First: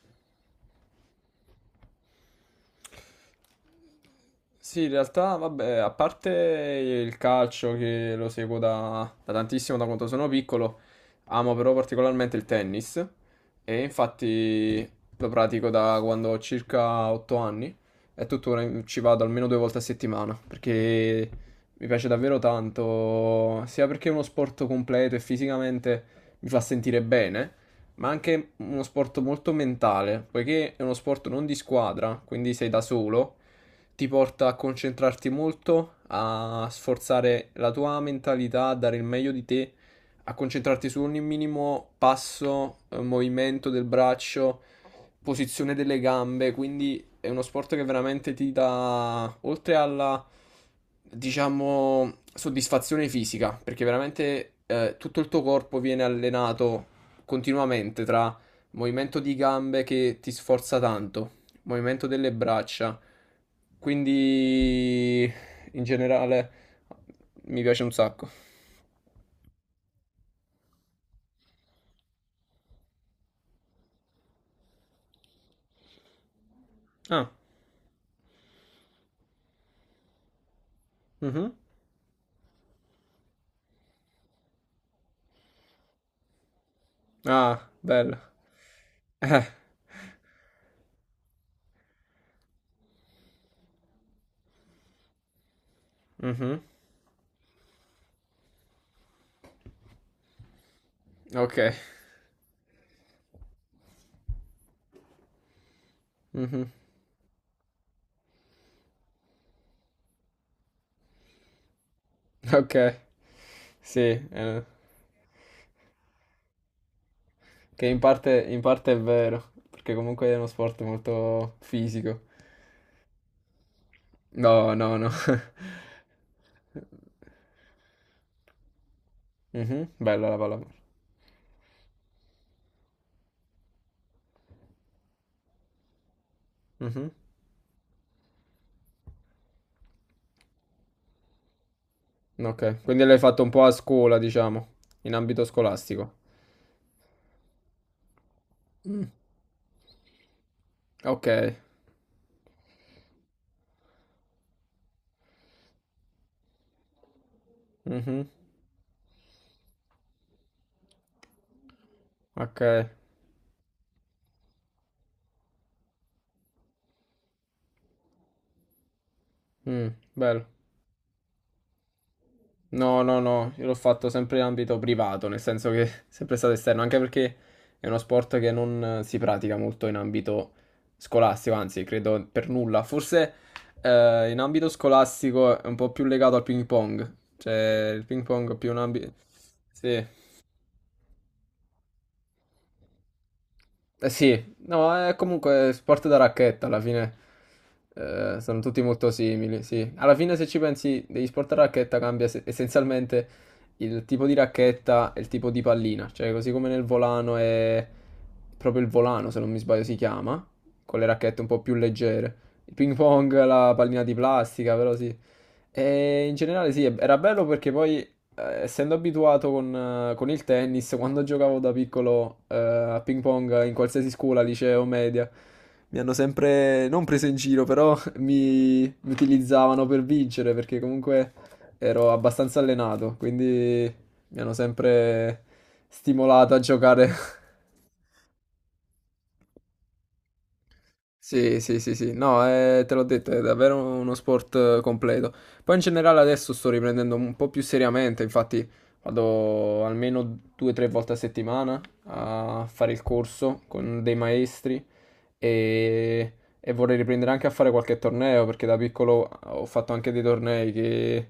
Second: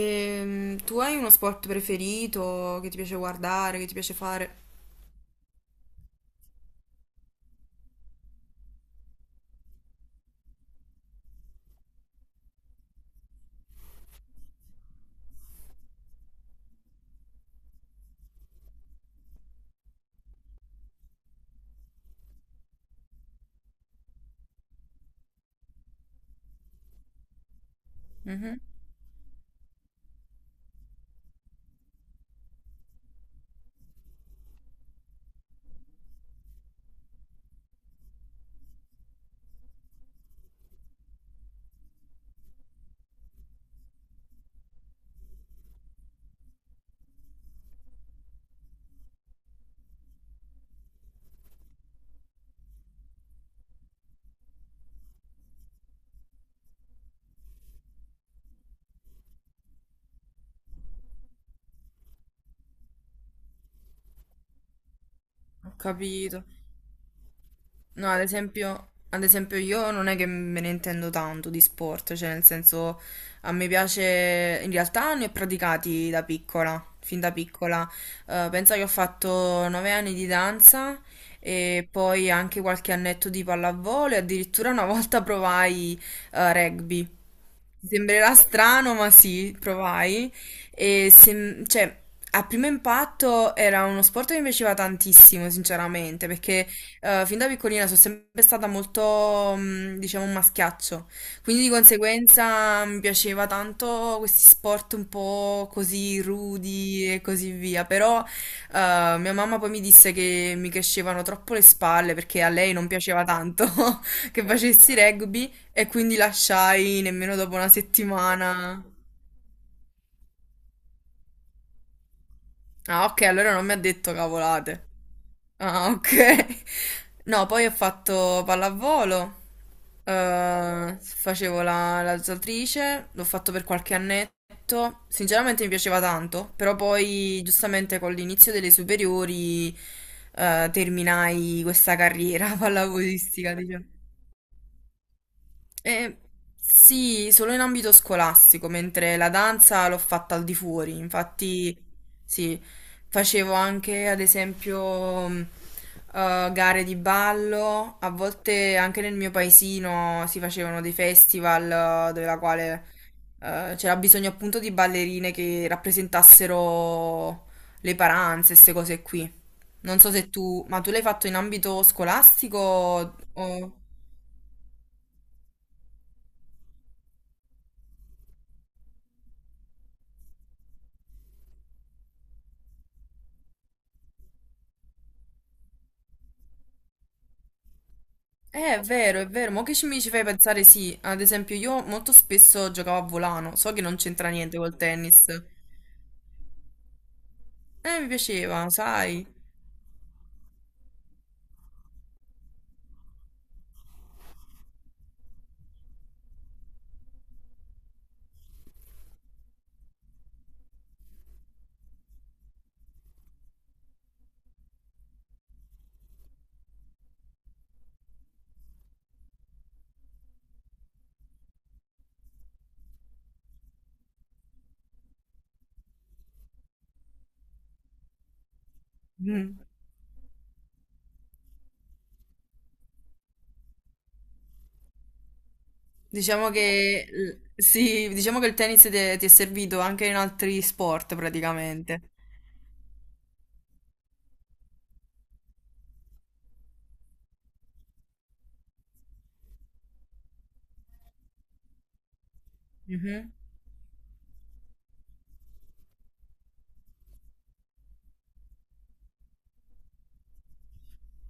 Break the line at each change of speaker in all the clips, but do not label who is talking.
E tu hai uno sport preferito che ti piace guardare, che ti piace fare?
Sì, in realtà, vabbè, a parte il calcio che lo seguo da tantissimo, da quando sono piccolo, amo però particolarmente il tennis e infatti lo pratico da quando ho circa 8 anni e tuttora ci vado almeno 2 volte a settimana perché mi piace davvero tanto, sia perché è uno sport completo e fisicamente mi fa sentire bene, ma anche
Mhm.
uno sport molto mentale, poiché è uno sport non di squadra, quindi sei da solo, ti porta a concentrarti molto, a sforzare la tua mentalità, a dare il meglio di te, a concentrarti su ogni minimo passo, movimento del braccio, posizione delle gambe, quindi è uno sport che veramente ti dà, oltre alla, diciamo, soddisfazione fisica, perché veramente tutto il tuo corpo viene allenato continuamente tra movimento di gambe che ti sforza tanto, movimento delle braccia. Quindi
Ho
in
capito.
generale mi piace un
No,
sacco.
ad esempio io non è che me ne intendo tanto di sport, cioè nel senso a me piace, in realtà ne ho praticati da piccola, fin
Ah,
da piccola. Penso che ho fatto 9 anni di danza
mhm.
e poi anche qualche annetto di pallavolo e addirittura una volta provai rugby.
Ah,
Ti
bello.
sembrerà strano, ma
Eh,
sì, provai. Cioè, a primo impatto era uno sport che mi piaceva tantissimo, sinceramente,
mhm.
perché fin da piccolina sono sempre stata molto, diciamo, un maschiaccio.
Ok.
Quindi di conseguenza mi piaceva tanto questi sport un po' così
Mhm.
rudi e così via. Però mia mamma poi mi disse che mi crescevano troppo le spalle perché a lei non
Ok.
piaceva tanto
Sì,
che
eh,
facessi rugby. E quindi lasciai nemmeno dopo una
che in
settimana.
parte è vero, perché comunque è uno sport molto fisico.
Ah, ok, allora non mi ha detto
No,
cavolate.
no, no.
Ah, ok. No, poi ho fatto pallavolo,
Mh-mh. Bella la pallamano.
facevo la nuotatrice, l'ho fatto per qualche annetto. Sinceramente mi piaceva tanto, però
Mh-mh.
poi giustamente con l'inizio delle superiori terminai questa carriera
Okay, quindi l'hai fatto un
pallavolistica,
po' a
diciamo.
scuola, diciamo, in ambito scolastico.
Eh, sì, solo in ambito scolastico, mentre la danza l'ho fatta al di fuori,
Okay.
infatti sì, facevo anche ad esempio gare di ballo, a
Mh-mh.
volte anche nel mio paesino si facevano dei festival, dove la quale
Okay.
c'era bisogno appunto di ballerine che rappresentassero le paranze, queste cose qui.
Mh,
Non so se
bello.
tu, ma tu l'hai fatto in ambito
No,
scolastico
no, no, io
o...
l'ho fatto sempre in ambito privato, nel senso che è sempre stato esterno, anche perché è uno sport che non si pratica molto in ambito scolastico, anzi, credo per nulla. Forse, in ambito scolastico è un po' più legato al ping pong, cioè il ping pong è più un ambi.
È vero, ma che mi
Sì.
ci fai pensare, sì. Ad esempio, io molto spesso giocavo a volano, so che non
Eh
c'entra
sì,
niente col
no, è
tennis.
comunque sport da racchetta alla fine.
Mi
Eh, sono
piaceva,
tutti molto
sai.
simili, sì. Alla fine, se ci pensi, degli sport a racchetta cambia essenzialmente il tipo di racchetta e il tipo di pallina. Cioè, così come nel volano è proprio il volano, se non mi sbaglio, si chiama, con le racchette un po' più leggere. Il ping pong, la pallina di plastica, però sì. E in generale sì, era bello perché poi, essendo abituato con il tennis, quando giocavo da piccolo a ping pong in qualsiasi scuola, liceo, media, mi hanno sempre, non preso in giro, però mi
Mm.
utilizzavano per vincere perché comunque ero abbastanza allenato, quindi mi hanno sempre
Diciamo
stimolato a
che
giocare.
sì, diciamo che il tennis ti è servito anche in altri sport
Sì, sì, sì,
praticamente.
sì, no, te l'ho detto, è davvero uno sport completo. Poi in generale adesso sto riprendendo un po' più seriamente, infatti vado almeno 2 o 3 volte a settimana a fare il
Mhm.
corso con dei maestri e, e vorrei riprendere anche a fare qualche torneo perché da piccolo ho fatto anche dei tornei che,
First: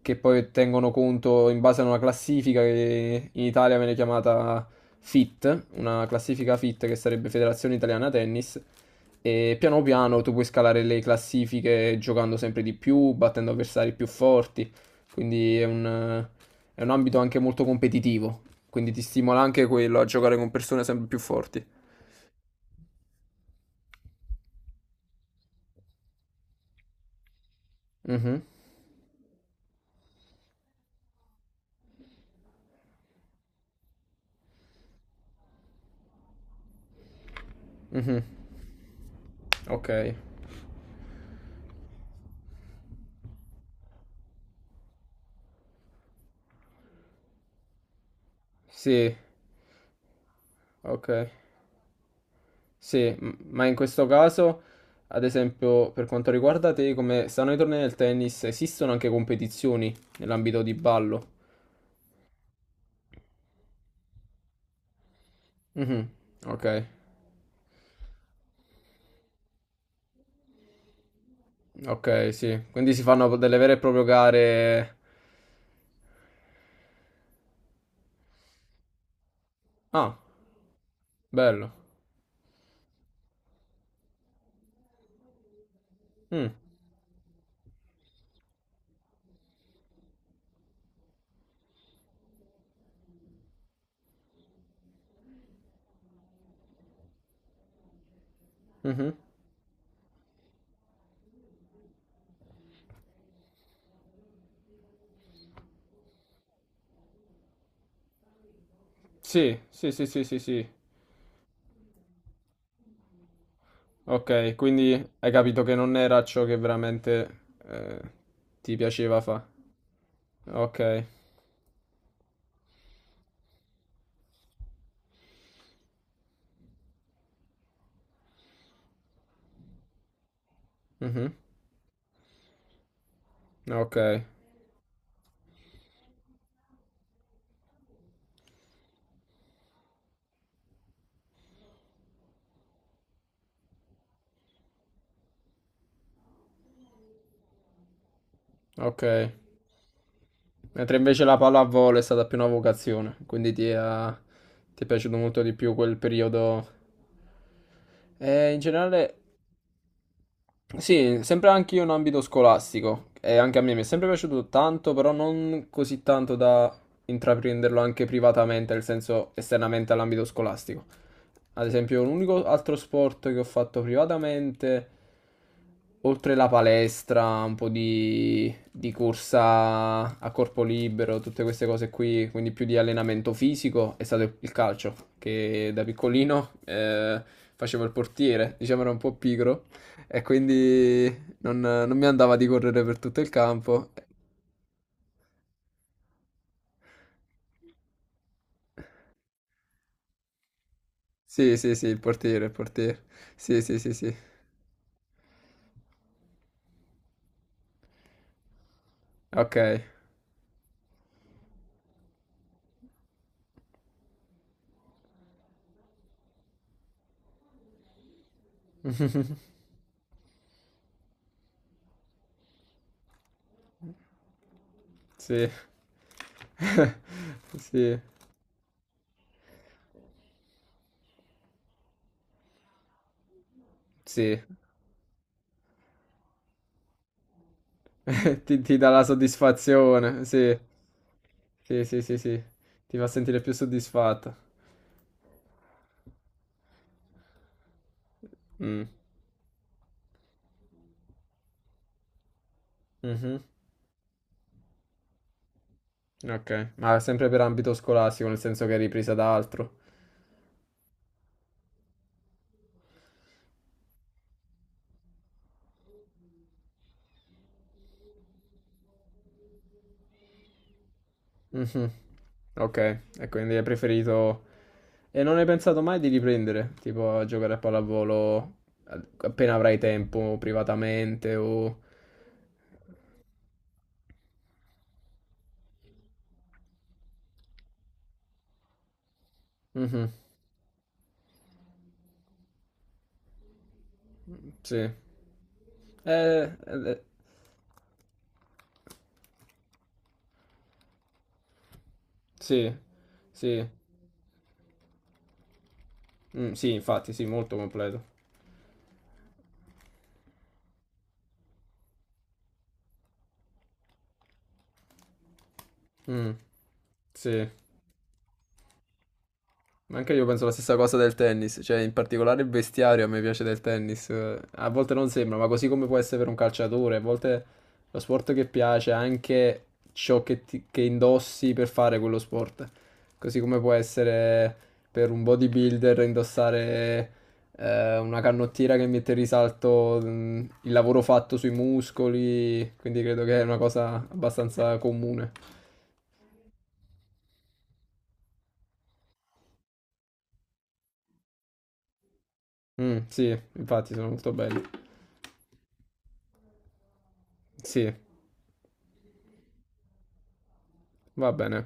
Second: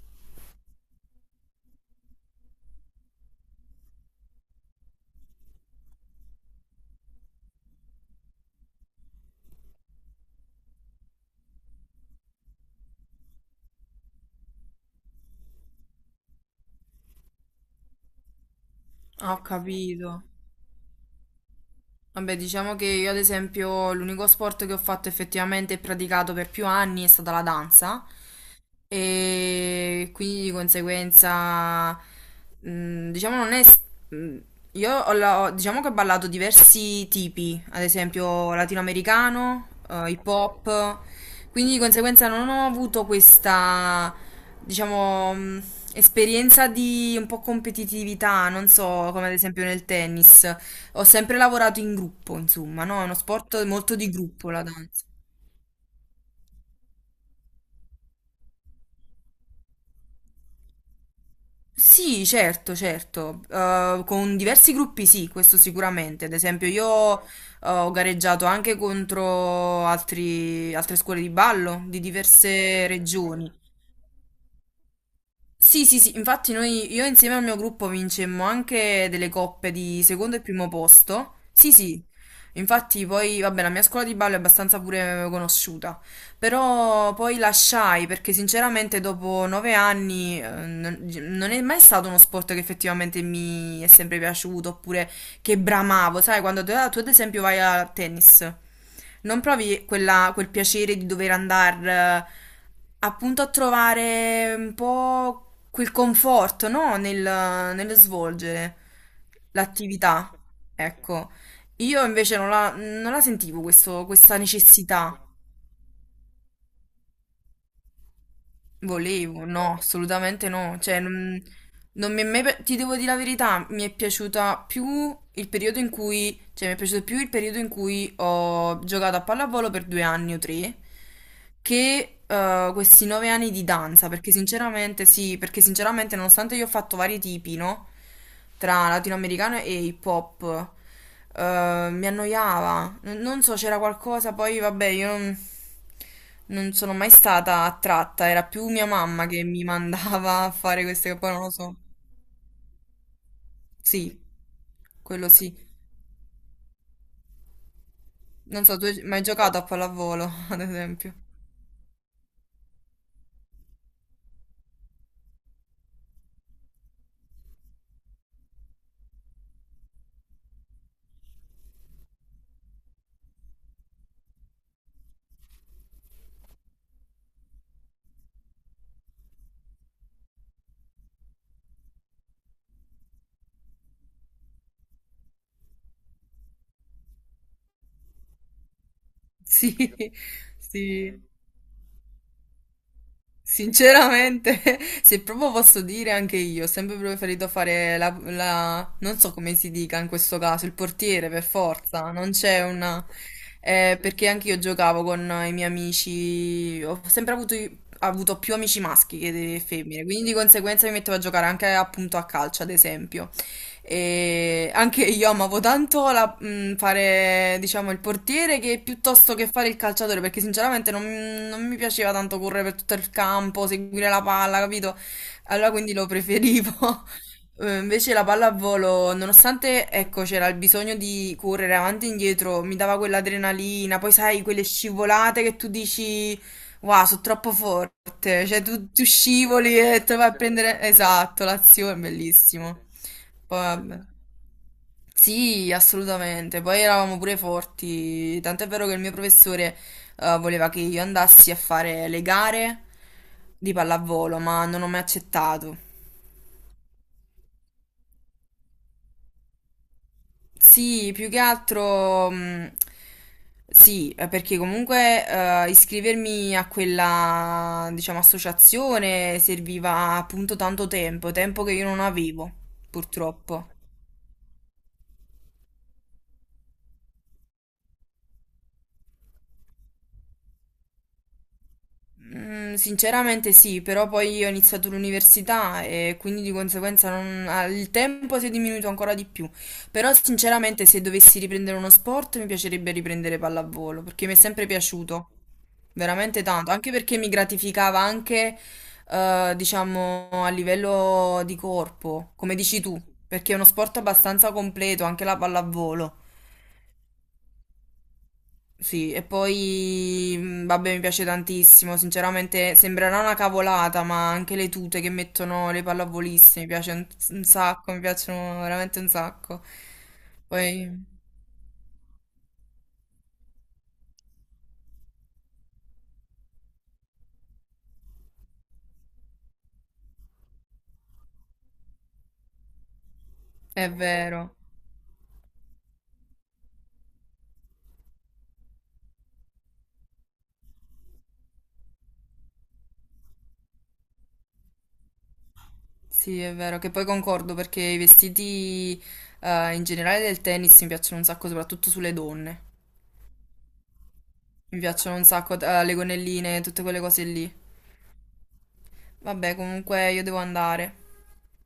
che poi tengono conto in base a una classifica che in Italia viene chiamata FIT, una classifica FIT che sarebbe Federazione Italiana Tennis. E piano piano tu puoi scalare le classifiche giocando sempre di più, battendo avversari più forti, quindi è un ambito anche molto competitivo, quindi ti
Ho
stimola anche quello a
capito.
giocare con persone sempre più forti.
Vabbè, diciamo che io ad esempio l'unico sport che ho fatto effettivamente e praticato per più anni è stata la danza.
Mhm.
E quindi di conseguenza, diciamo, non è. Mh, Io diciamo che ho ballato diversi tipi, ad
Mhm.
esempio latinoamericano,
Ok.
hip hop, quindi di conseguenza non ho avuto questa, diciamo, esperienza di un po' competitività, non so,
Sì,
come ad esempio nel tennis. Ho
ok.
sempre lavorato in gruppo, insomma, no? È
Sì,
uno sport
ma in
molto
questo
di gruppo,
caso,
la danza.
ad esempio, per quanto riguarda te, come stanno i tornei del tennis, esistono anche competizioni nell'ambito di ballo?
Sì, certo, certo. Con diversi gruppi sì, questo
Mhm.
sicuramente. Ad
Ok.
esempio, io ho gareggiato anche contro altre scuole di ballo di
Ok, sì.
diverse
Quindi si fanno
regioni.
delle vere e proprie gare.
Sì, sì, sì, infatti noi, io insieme al mio gruppo vincemmo anche delle coppe di
Ah,
secondo e primo posto.
bello.
Sì, sì, infatti poi, vabbè, la mia scuola di ballo è abbastanza pure conosciuta,
Mm,
però poi lasciai perché sinceramente dopo 9 anni non è mai stato uno sport che effettivamente mi è sempre piaciuto, oppure che bramavo, sai, quando tu ad esempio vai a tennis,
mhm.
non provi quel piacere di dover andare appunto a trovare un po' quel conforto, no? Nello svolgere
Sì, sì, sì, sì,
l'attività.
sì, sì.
Ecco, io invece non non la sentivo questa
Ok, quindi
necessità.
hai capito che non era ciò che veramente eh, ti piaceva
Volevo,
fare.
no, assolutamente no.
Ok.
Cioè, non... Non mi è mai... Ti devo dire la verità, mi è piaciuta più il periodo in cui... Cioè, mi è piaciuto più il periodo in cui ho giocato a pallavolo per 2 anni o 3
Mhm.
che questi nove anni di
Ok,
danza, perché sinceramente sì, perché sinceramente nonostante io ho fatto vari tipi, no? Tra latinoamericano e hip hop, mi annoiava. Non so, c'era qualcosa, poi vabbè, io non, non sono mai stata attratta, era più mia
ok.
mamma che mi mandava a fare
Mentre
queste cose,
invece
poi
la
non lo so.
pallavolo è stata più una vocazione, quindi ti è,
Sì,
ti è piaciuto
quello
molto di
sì.
più quel periodo. In
Non so, tu hai
generale
mai giocato a pallavolo, ad esempio?
sì, sempre anche io in ambito scolastico, e anche a me mi è sempre piaciuto tanto, però non così tanto da intraprenderlo anche privatamente, nel senso esternamente all'ambito scolastico. Ad esempio, l'unico altro sport che ho fatto privatamente, oltre la palestra, un po' di corsa a corpo libero, tutte queste cose qui, quindi più di allenamento fisico, è stato il calcio, che da piccolino facevo il portiere, diciamo era un po' pigro.
Sì,
E quindi
sì.
non mi andava di correre per tutto il campo.
Sinceramente, se proprio posso dire anche io, ho sempre preferito fare non so come si dica in questo caso, il portiere per
Sì, sì, sì, il
forza, non
portiere, il
c'è
portiere.
una...
Sì, sì, sì, sì.
Perché anche io giocavo con i miei amici, ho sempre avuto più amici maschi che
Ok.
femmine, quindi di conseguenza mi mettevo a giocare anche appunto a calcio, ad esempio. E anche io amavo tanto fare, diciamo, il portiere, che piuttosto che fare il calciatore, perché sinceramente non, non mi piaceva tanto correre per tutto il campo, seguire la palla, capito?
Sì.
Allora quindi lo preferivo.
Sì,
Invece la pallavolo, nonostante, ecco, c'era il bisogno di correre avanti e indietro, mi dava quell'adrenalina, poi
sì.
sai, quelle scivolate che tu dici, wow, sono troppo forte,
Ti,
cioè
ti dà
tu,
la
tu scivoli e te
soddisfazione,
vai a
sì.
prendere, esatto,
Sì,
l'azione,
sì, sì, sì.
bellissimo.
Ti fa sentire più
Poi, vabbè.
soddisfatto.
Sì, assolutamente. Poi eravamo pure forti. Tant'è vero
Mm.
che il mio professore voleva che io andassi a fare le gare
Mhm.
di pallavolo, ma non ho mai accettato.
Ok. Ma sempre per ambito scolastico, nel senso che è ripresa da altro.
Sì, più che altro. Sì, perché comunque iscrivermi a quella, diciamo, associazione serviva appunto tanto tempo, tempo che io
Mhm.
non avevo,
Ok, e quindi hai
purtroppo.
preferito... E non hai pensato mai di riprendere, tipo a giocare a pallavolo appena avrai tempo, privatamente o...
Mm. Sinceramente sì, però poi io ho iniziato l'università e quindi di conseguenza ah, il tempo si è diminuito ancora di più.
Mhm.
Però sinceramente se dovessi riprendere uno sport mi piacerebbe riprendere pallavolo perché mi è sempre
Sì.
piaciuto veramente
Eh,
tanto, anche
eh,
perché mi gratificava anche, diciamo, a livello di corpo, come
sì,
dici tu, perché è uno
sì,
sport abbastanza completo, anche la pallavolo.
mm, sì, infatti, sì, molto completo.
Sì, e poi, vabbè, mi piace tantissimo, sinceramente sembrerà una cavolata, ma anche le tute che mettono le
Mm,
pallavoliste mi piace un
sì.
sacco, mi piacciono veramente un sacco.
Ma anche io penso la stessa cosa
Poi,
del tennis, cioè in particolare il vestiario a me piace del tennis, a volte non sembra, ma così come può essere per un calciatore, a volte lo sport che piace è anche ciò che, che indossi per fare quello sport, così come può
è
essere
vero,
per un bodybuilder indossare una canottiera che mette in risalto mm, il lavoro fatto sui muscoli, quindi credo che è una cosa abbastanza comune.
sì, è vero, che poi concordo perché i vestiti, in generale del tennis mi piacciono un sacco, soprattutto sulle donne.
Mm, sì, infatti sono molto belli.
Mi piacciono un sacco, le gonnelline, tutte quelle cose lì.
Sì,
Vabbè, comunque io devo andare.
va bene.